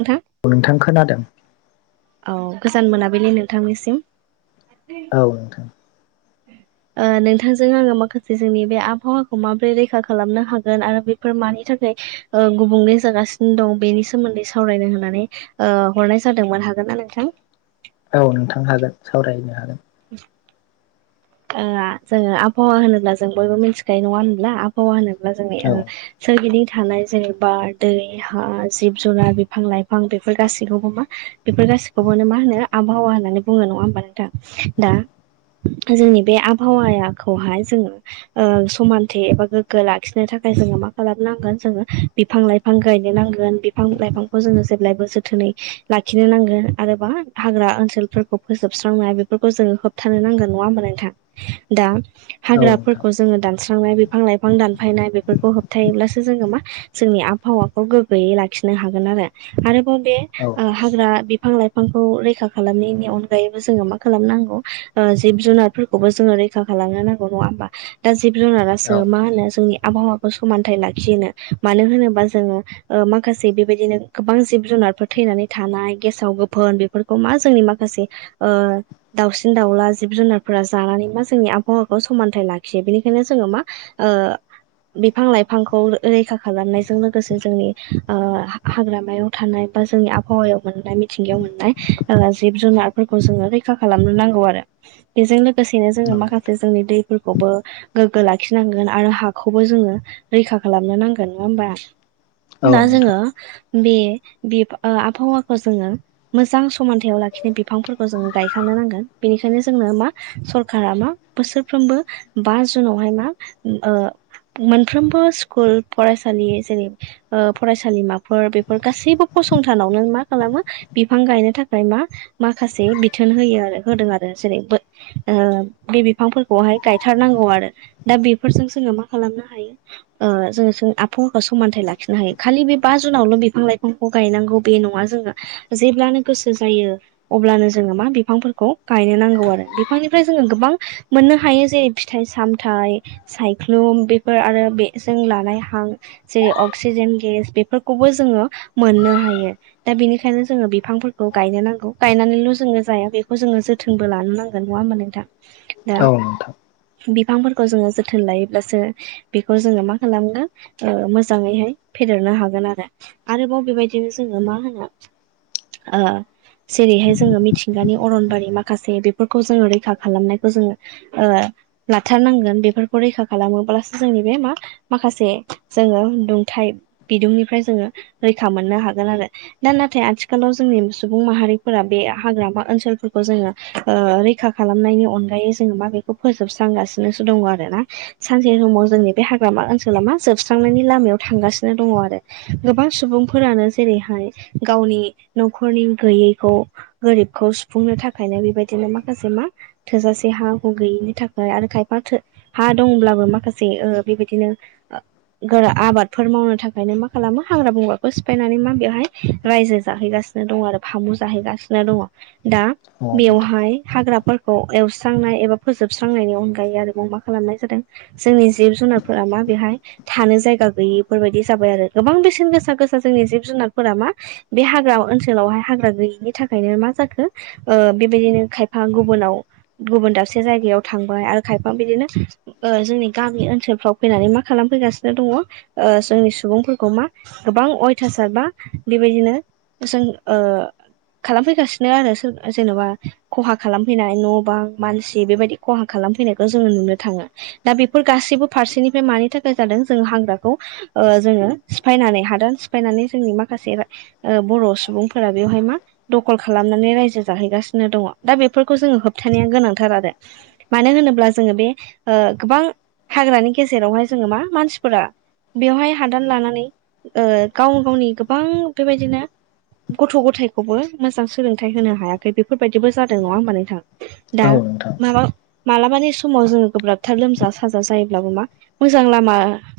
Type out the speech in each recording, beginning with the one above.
नोंथां औ नोंथां खोनादों। औ गोजान मोनाबिलि नोंथांनिसिम औ नोंथां। ओ नोंथांजों आङो माखासे जोंनि बे आबहावाखौ माबोरै रैखा खालामनो हागोन आरो बेफोर मानि थाखाय ओ गुबुंले जागासिनो दं बेनि सोमोन्दै सावरायनो होननानै ओ हरनाय जादोंमोन हागोन ना नोंथां औ नोंथां हागोन सावरायनो हागोन [unintelligible] ओ जोङो आबहावा होनोब्ला जों बयबो मिथिखायो नङा होनब्ला आबहावा होनो ब्ला जोंनि औ सोरगिदिं थानाय जेनेबा दै हा जिब जुनार बिफां लाइफां बेफोर गासैखौबो मा बेफोर गासिखौबोनो मा होनो आबहावा होननानै बुङो नङा होमबा नोंथां दा [inaudible] जोंनि बे आबहावाखौहाय जोङो समानथे एबा गोग्गो लाखिनो थाखाय जोङो मा मा खालामनांगोन जोङो बिफां लाइफां गायनो नांगोन बिफां लाइफांखौ जोङो जेब्लायबो जोथोनै लाखिनो नांगोन आरो मा हाग्रा ओनसोलफोरखौ फोजोबस्रांनो हा बेफोरखौ जोङो होबथानो नांगोन नङा होमबा नोंथां दा औ नोंथां हाग्राफोरखौ जोङो दान स्रांनाय बिफां लाइफां दानफायनाय बेफोरखौ होबथायोब्लासो जोङो मा जोंनि आबहावखौ गोगोयै लाखि नो हागोन आरो आरोबाव बे औ नोंथां हाग्रा बिफां लाइ फांखौ रैखा खालामनायनि अनगायैबो जोङो मा खालामनांगौ जिब जुनार फोरखौबो जोङो रैखा खालामनो नांगौ नङा होमबा दा जिब औ जुनारासो मा नोंथां होनो जोंनि आबहावाखौ समानथाइ लाखिहोनो मानो होनोबा जोङो माखासे बेबायदिनो गोबां जिब जुनार फोर थैनानै थानाय गेसाव गोफोन बेफोरखौ मा जोंनि माखासे ओ दाउसिन दाउला जिब जुनारफोरा जानानै मा जोंनि आबहावाखौ समानथाइ लाखियो बेनिखायनो जोङो मा ओ बिफां लाइफांखौ रैखा खालामनायजों लोगोसे जोंनि ओ हाग्रामायाव थानाय बा जोंनि आबहावायाव मोननाय मिथिंगायाव मोननाय जिब जुनारफोरखौ जोङो रैखा खालामनो नांगौ आरो बेजों लोगोसेनो जोङो माखासे जोंनि दैफोरखौबो गोग्गो लाखि नांगोन आरो हाखौबो जोङो रैखा खालामनो नांगोन नङा होमबा। औ नोंथां औ दा नोंथां जोङो बि बि आ आबहावाखौ जोङो मोजां समानथायाव लाखिनाय बिफांफोरखौ जोङो गायखा नांगोन बेनिखायनो जो जोंनो मा सरकारा मा बोसोरफ्रोमबो बा जुनावहाय मा ओ मोनफ्रोमबो स्कुल फरायसालि जेरै ओ फरायसालिमाफोर बेफोर गासैबो फसं थानावनो मा खालामो बिफां गायनो थाखाय मा माखासे बिथोन होयो आरो होदों आरो जेरै बै ओनसोलाव बे बिफांफोरखौहाय गायथारनांगौ आरो दा बेफोरजों जोङो मा खालामनो हायो ओ जों आबहावाखौ समानथाइ लाखिनो हायो खालि बे बा जुनावल' बिफां लाइफांखौ गायनां गौ बे नङा जों जेब्लानो गोसो जायो अब्लानो जोङो मा बिफांफोरखौ गाय नो नांगौ आरो बिफांनिफ्राय जोङो गोबां मोननो हायो जेरै फिथाइ सामथाइ सायख्लुम बेफोर आरो बे जों लानाय हां जेरै अक्सिजेन गेस बेफोरखौबो जोङो मोन नो हायो दा बेनिखायनो जोङो बिफांफोरखौ गायनो नांगौ गायनानैल' जोङो जाया बेखौ जोङो जो थोनबो लानो नांगोन नङा होमबा नोंथां। दा औ नोंथां। बिफांफोरखौ जोङो जोथोन लायोब्लासो बेखौ जोङो मा खालामनो मोजाङैहाय फेदेर नो हागोन आरो आरोबाव बेबायदिनो जोङो मा होनो ओ जेरैहाय जोङो मिथिंगानि अरनबारि मा खासे बेफोरखौ जोङो रैखा खालामनायखौ जोङो ओ लाथारनांगोन बेफोरखौ रैखा खालामो ब्लासो जोंनि बे मा माखासे जोङो दुंथाइ बिदुंनिफ्राय जोङो रैखा मोनो नो हागोन आरो दा नाथाय आथिखालाव जोंनि सुबुं माहारिफोरा बे हाग्रामा ओनसोलफोरखौ जोङो रैखा खालामनायनि अनगायै जों मा बेखौ फोजोबस्रांगासिनोसो दङ आरोना सानसे समाव जों बे हाग्रामा ओनसोला मा जोबस्रांनायनि लामायाव थांगासिनो दङ आरो गोबां सुबुंफोरा नो जेरैहाय गावनि न'खरनि गैयैखौ गोरिबखौ सुफुंनो था खायनो बेबायदिनो माखासे मा थोजासे हा हु गैयिनि थाखाय आरो खायफा थो हा दंब्ला बो माखासे ओ बेबायदिनो गोरा आबादफोर मावनो थाखायनो मा खालामो हाग्रा बंग्राखौ सिफायनानै मा बेवहाय रायजो जाहैगासि सिनो दं आरो फामु जाहैगासिनो दङ दा औ नोंथां औ बेवहाय हाग्राफोर खौ एवस्रांनाय एबा फोजोबस्रांनायनि अनगायै आरोबाव मा खालामनाय जादों जोंनि जिब जुनारफोरा मा बेहाय थानो जायगा गैयिफोरबायदि जाबाय आरो गोबां बेसेन गोसा गोसा जोंनि जिब जुनारफोरा मा बे हाग्रा ओनसोलावहाय हाग्रा गैयैनि थाखायनो मा जाखो ओ बेबायदिनो खायफा गुबुनाव गुबुन दाबसे जायगायाव थांबाय आरो खायफा बिदिनो ओ जोंनि गामि ओनसोलफ्राव फैनानै मा खालामो फैगासिनो दङ ओ जोंनि सुबुंफोरखौ मा गोबां अयथासार बा बेबायदिनो जों ओ खालामफैगासिनो आरो जेनबा खहा खालामफैनाय न बां मानसि बेबायदि खहा खालामफैनायखौ जोंङो नुनो थांङो। दा बेफोर गासैबो फारसेनिफ्राय मानि थाखाय जादों जोंङो हांग्राखौ ओ जोंङो सिफायनानै हा सिफायनानै जोंनि माखासे ओ बर सुबुंफोरा बेवहाय मा दखल खालामनानै रायजो जाहैगासिनो दङ दा बेफोरखौ जोंङो होबथानाया गोनांथार आरो मानो होनोब्ला जोंङो बे गोबां हाग्रानि गेजेरावहाय जोंङो मा मानसिफोरा बेवहाय हादान लानानै ओ गाव गावनि गोबां बेबायदिनो गथ गथायखौबो मोजां सोलोंथाइ होनो हायाखै। बेफोरबायदिबो जादों नङा होनबा नोंथां दा माबा मालाबानि समाव जोंङो गोब्राबथार लोमजा साजा जायोब्लाबो मा मोजां लामा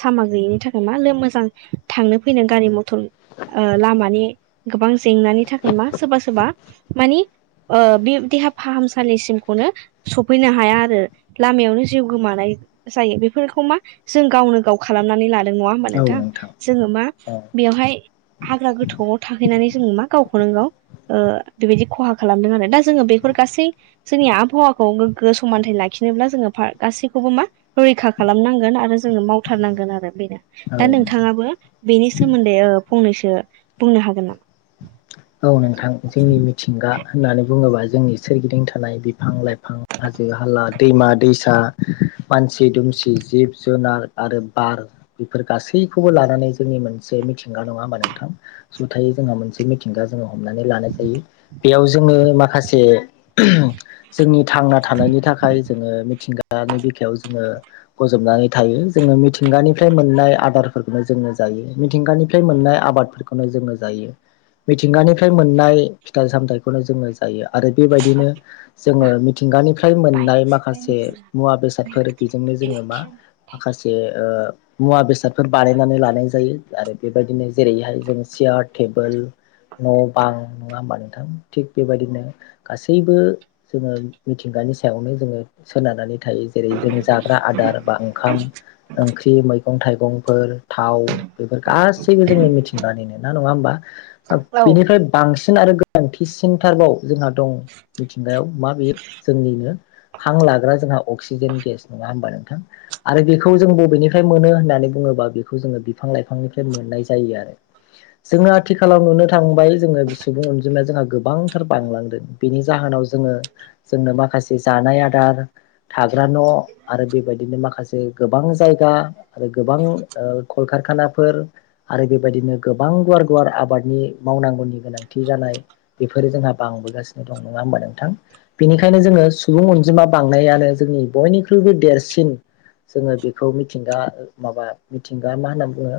सामा गैयिनि थाख मा लों मोजां थांनो फैनो गारि मथर ओ लामानि गोबां जेंनानि थाखाय मा सोरबा सोरबा मानि ओ बे देहा फाहामसालिसिमखौनो सफैनो हाया आरो लामायावनो जिउ गोमा जायो बेफोरखौ मा जों गावनो गाव खालामनानै ला नङा होनबा औ नोंथां जोङो मा बेयावहाय हाग्रा गोथौआव थाहैनानै जोंङो मा गावखौनो गाव ओ बेबायदि खहा खालामदों आरो दा जोंङो बेफोर गासै जोंनि आबहावाखौ गोग्गो समानथाइ लाखिनोब्ला जोंङो गासैखौ मा रैखा खालामनांगोन आरो जों मावथारनांगोन आरो बेनो दा नोंथां नोंथाङाबो बेनि सोमोन्दै फंनैसो बुंनो हागोन नामा? औ नोंथां जोंनि मिथिंगा होननानै बुङोबा जोंनि सोरगिदिं थानाय फां लायफां हाजो हाला दैमा दैसा मानसि दुमसि जिब जुनार आरो बार बेफोर गासै खौबो लानानै जोंनि मोनसे मिथिंगा नङा होनबा नोंथां जथायै जोंहा मोनसे मि जोंङो हमनानै लानाय जायो बेयाव जोंङो माखासे जोंनि थांना थानायनि थाखाय जोंङो मिथिंगा बिखायाव जोंङो गजबनानै थायो जोंङो मिथिंगानि निफ्राय मोननाय आदारफोरखौनो जोंङो जायो। मिथिंगानिफ्राय मोननाय आबादफोरखौनो जोंङो जायो। मिथिंगानिफ्राय मोननाय फिथाइ सामथायाइखौनो जोंङो जायो। आरो बेबायदिनो जोंङो मिथिंगानिफ्राय औ मोननाय माखासे मुवा बेसादफोर बेजों जोंङो मा माखासे ओ मुवा बेसादफोर बानायनानै लानाय जायो आरो बेबायदिनो जेरैहाय जों चियार टेबोल न बां नङा होमबा नोंथां थिग बेबायदिनो गासैबो जोंङो मिथिंगानि नि सायावनो जोंङो सोनारनानै थायो जेरै जोंङो जाग्रा आदार बा ओंखाम ओंख्रि मैगं थाइगं मैगंफोर थाव बेफोर गासैबो जोंनि मिथिंगानिनो ना नङा होमबा दा बिनिफ्राय बांसिन आरो गोनांथिसिनथारबाव जोंहा दं मिथिंगायाव मा बे जोंनिनो हां लाग्रा जोंहा अक्सिजेन गेस नङा होमबा नोंथां आरो बेखौ जों बबेनिफ्राय मोनो होननानै बुङ बेखौ जोंङो बिफां लाइफांनिफ्राय मोननाय जायो आरो जोंनो आथिखाल खालाव नुनो थांबाय जोंङो सुबुं अनजिमाया जोंहा गोबांथार बांलांदों बेनि जाहोनाव जोंङो जोंनो माखासे जानाय आदार थाग्रा न आरो बेबायदिनो माखासे गोबां जायगा गोबां कलखारखानाफोर आरो बेबायदिनो गोबां गुवार गुवार आब आबादनि मावनांगौनि गोनांथि जानाय बेफोरो जोंहा बांबोगासिनो दं। नङा होमबा नोंथां? बेनिखायनो जोंङो सुबुं अनजिमा बांनायानो जोंनि बयनिख्रुइबो देरसिन जोंङो बेखौ मिथिंगा माबा मिथिंगा मा होनना बुङो?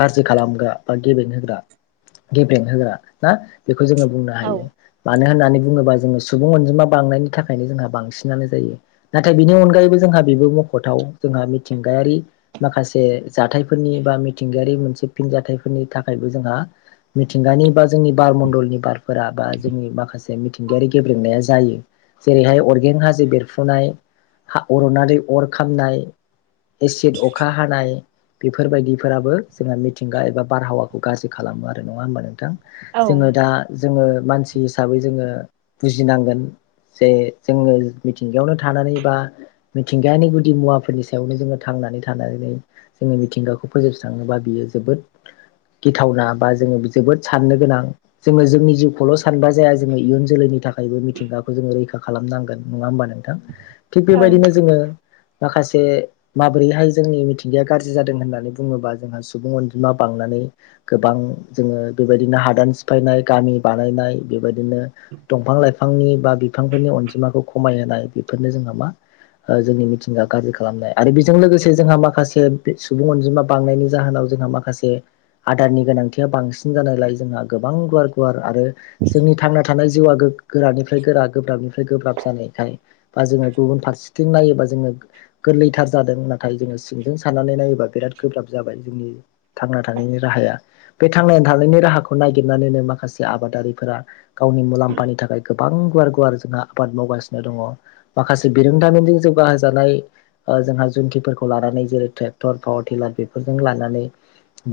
गाज्रि खालामग्रा बा गेबें होग्रा गेबें होग्रा ना बेखौ जोङो बुंनो औ हायो। मानो होननानै बुङोबा जोंङो सुबुं अनजिमा बांनायनि थाखायनो जोंहा बांसिनानो जायो नाथाय बिनि अनगायैबो जोंहा बेबो मखथाव जोंहा मिथिंगायारि माखासे जाथायफोरनि बा मिथिंगायारि मोनसे फिन जाथाय फोरनि थाखायबो जोंहा मिथिंगानि बा जोंनि बारमण्डलनि बारफोरा बा जोंनि माखासे मिथिंगायारि गेब्रेंनाया जायो। जेरैहाय अरगें हाजो बेरफुनाय अरनानै अर खामनाय एसिड अखा हानाय बेफोरबायदिफोराबो जोंना मिथिंगा एबा बारहावाखौ गाजै खालामो आरो नङा होमबा नोंथां औ जोङो दा जोङो मानसि हिसाबै जोङो बुजिनांगोन जे जोङो मिथिंगायावनो थानानै बा मिथिंगायानि गुदि मुवाफोरनि सायावनो जोङो थां जोंनि मिथिंगाखौ फोजोबस्राङोबा बियो जोबोद फथावना बा जोङो जोबोद साननो गोनां जोङो जोंनि जिउखौल' सानबा जाया जोङो इयुन जोलैनि थाखायबो मिथिंगाखौ जोङो रैखा खालामनांगोन नङा होमबा नोंथां थिग औ बेबायदिनो जोङो माखासे माबोरैहाय जोंनि मिथिंगाया गाज्रि जादों होननानै बुङोबा जोंहा सुबुं अनजिमा बांनानै गोबां जोङो बेबायदिनो हादान सिफायनाय गामि बानायनाय बेबायदिनो दंफां बिफां लाइफांनि बा बिफांफोरनि अनजिमाखौ खमायहाय बेफोरनो जोंहा मा जोंनि मिथिंगा गाज्रि खालामनाय आरो बेजों लोगोसे जोंहा माखासे सुबुं अनजिमा बांनायनि जाहोनाव जोंना माखासे आदारनि गोनांथिया बांसिन जानायलाय जोंहा गोबां गुवार गुवार आरो जोंनि थांना थानाय जिउआ गो गोरनिफ्राय गोरा गोब्राबनिफ्राय गोब्राब जानायखाय बा जोङो गुबुन फारसेथिं नायोबा जोङो गोरलैथार जादों नाथाय जोङो सिंजों साननानै नायोबा बिराद गोब्राब जाबाय जोंनि थांना थानायनि राहाया बे थांनानै थानायनि राहाखौ नागिरनानैनो माखासे आबादारिफोरा गावनि मुलाम्फानि थाखाय गोबां गुवार गुवार जोंहा आबाद मावगासिनो दङ माखासे बिरोंदामजों जौगाहो जानाय जोंहा जुन्थिफोरखौ लानानै जेरै ट्रेक्टर पावार टिलार बेफोरजों लानानै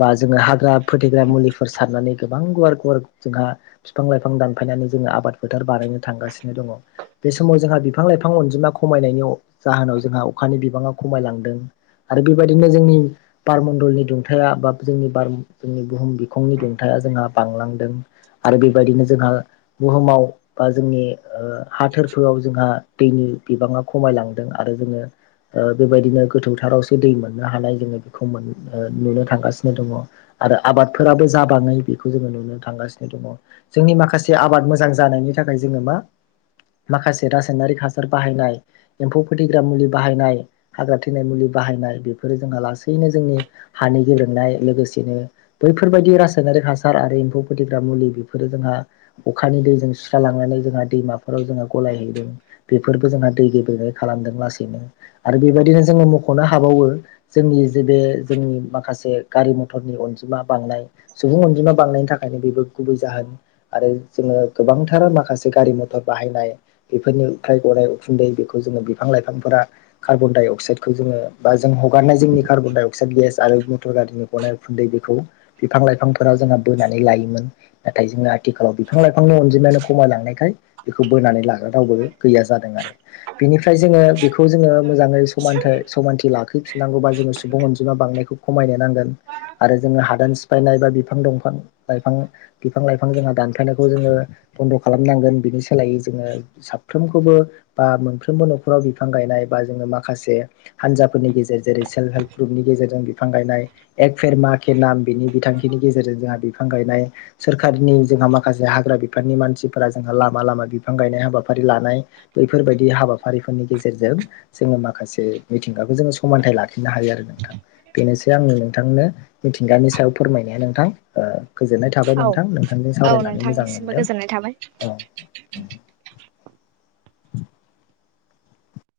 बा जोङो हाग्रा फोथैग्रा मुलिफोर सारनानै गोबां गुवार गुवार जोंहा बिफां लाइफां दानफायनानै जोङो आबाद फोथार बानायनो थांगासिनो दङ बे समाव जोंहा बिफां लाइफां अनजिमा खमायनायनि जाहोनाव जोंहा अखानि बिबाङा खमायलांदों आरो बेबायदिनो जोंनि बारमण्डलनि दुंथाया बा जोंनि बार जोंनि बुहुम बिखंनि दुंथाया जोंहा बांलांदों आरो बेबायदिनो जोंहा बुहुमाव बा जोंनि हाथोरफोराव जोंहा दैनि बिबाङा खमायलांदों आरो जोङो बेबायदिनो गोथौथारावसो दै मोननो हानाय जोङो बेखौ मोन नुनो थांगासिनो द आरो आबादफोराबो ज बाङै बेखौ जोङो नुनो थांगासिनो दङ जोंनि माखासे आबाद मोजां जानायनि थाखाय जोङो मा माखासे रासायनारिक हासार बाहायनाय एम्फौ फोथैग्रा मुलि बाहायनाय हाग्रा थैनाय मुलि बाहायनाय बेफोरो जोंहा लासैनो जोंनि हानि गेब्रेनाय लोगोसेनो बैफोरबायदि रासायनारिक हासार आरो एम्फौ फोथग्रा मुलि बेफोरो जोंहा अखानि दै सुस्र लांनानै जोंहा दैमाफोराव जों गलायहैदों बेफोरबो जोंहा दै गेबेनाय खालामदों लासै आरो बेबायदिनो जोङो मख'नो हाबावो जोंनि जे बे जोंनि माखासे गारि मथरनि अनजिमा बांनाय सुबुं अनजिमा बांनायनि थाखायनो बेबो गुबै जाहोन आरो जों गोबांथार माखासे गारि मथर बाहायनाय बेफोरनिफ्राय गनाय उखुन्दै बे जो बिफां लाइफां फोर कार्बन डाइ अक्साइ खौ जोङो बा जों हगारनाय जोंनि कार्बन डाइ अक्साइद गेस आरो मटर गारिनि गनो खुन्दै बेखौ बिफां लाइफांफोराव जोंहा बोनानै लायोमोन नाथाय जोंहा आथिखालाव बिफां लाइफांनि अनजिमायानो खमायलांनायखाय बेखौ बोनानै लाग्रा रावबो गैया जादों आरो बिनिफ्राय जोङो बेखौ जोङो मोजाङै समानथ समानथि लाखो नांगौबा जोङो सुबुं अनजिमा बांनायखौ खमायनो नांगोन आरो जोङो हादान सिफायनाय बा बिफां दंफां लाइफां बिफां लाइफां जोंहा दानफायनायखौ जोङो बन्द' खालामनांगोन बिनि सोलायै जोङो साफ्रोमखौबो बा मोनफ्रोमबो न'खराव बिफां गाय -नाय बा जोङो माखासे, हानजाफोरनि गेजेर जेरै सेल् हेल् ग्रुनि गेजेरजों बिफां गायनाय- -एक फेर मा के नाम बिनि बिथांखिनि गेजेरजों जोंहा बिफां गायनाय, सोरखारनि जोंहा माखासे हाग्रा- -बिफाननि मानसिफोरा जोंहा लामा लामा बिफां गायनाय हाबाफारि लानाय, बैफोरबायदि हाबाफारिफोरनि गेजेरजों- -जों, जोङो माखासे मिथिंगाखौ जोङो समानथाइ लाखिनो हायो आरो नोंथां बेनोसै आंनि नों- -नोंथांनो मिथिंगानि सायाव फोरमायनाया नोंथां ओ- 'गोजोननाय थाबाय नोंथां औ नोंथांजों औ सावरायनानै मोजां नोंथांनिसिमबो मोनदों। गोजोननाय थाबाय। अ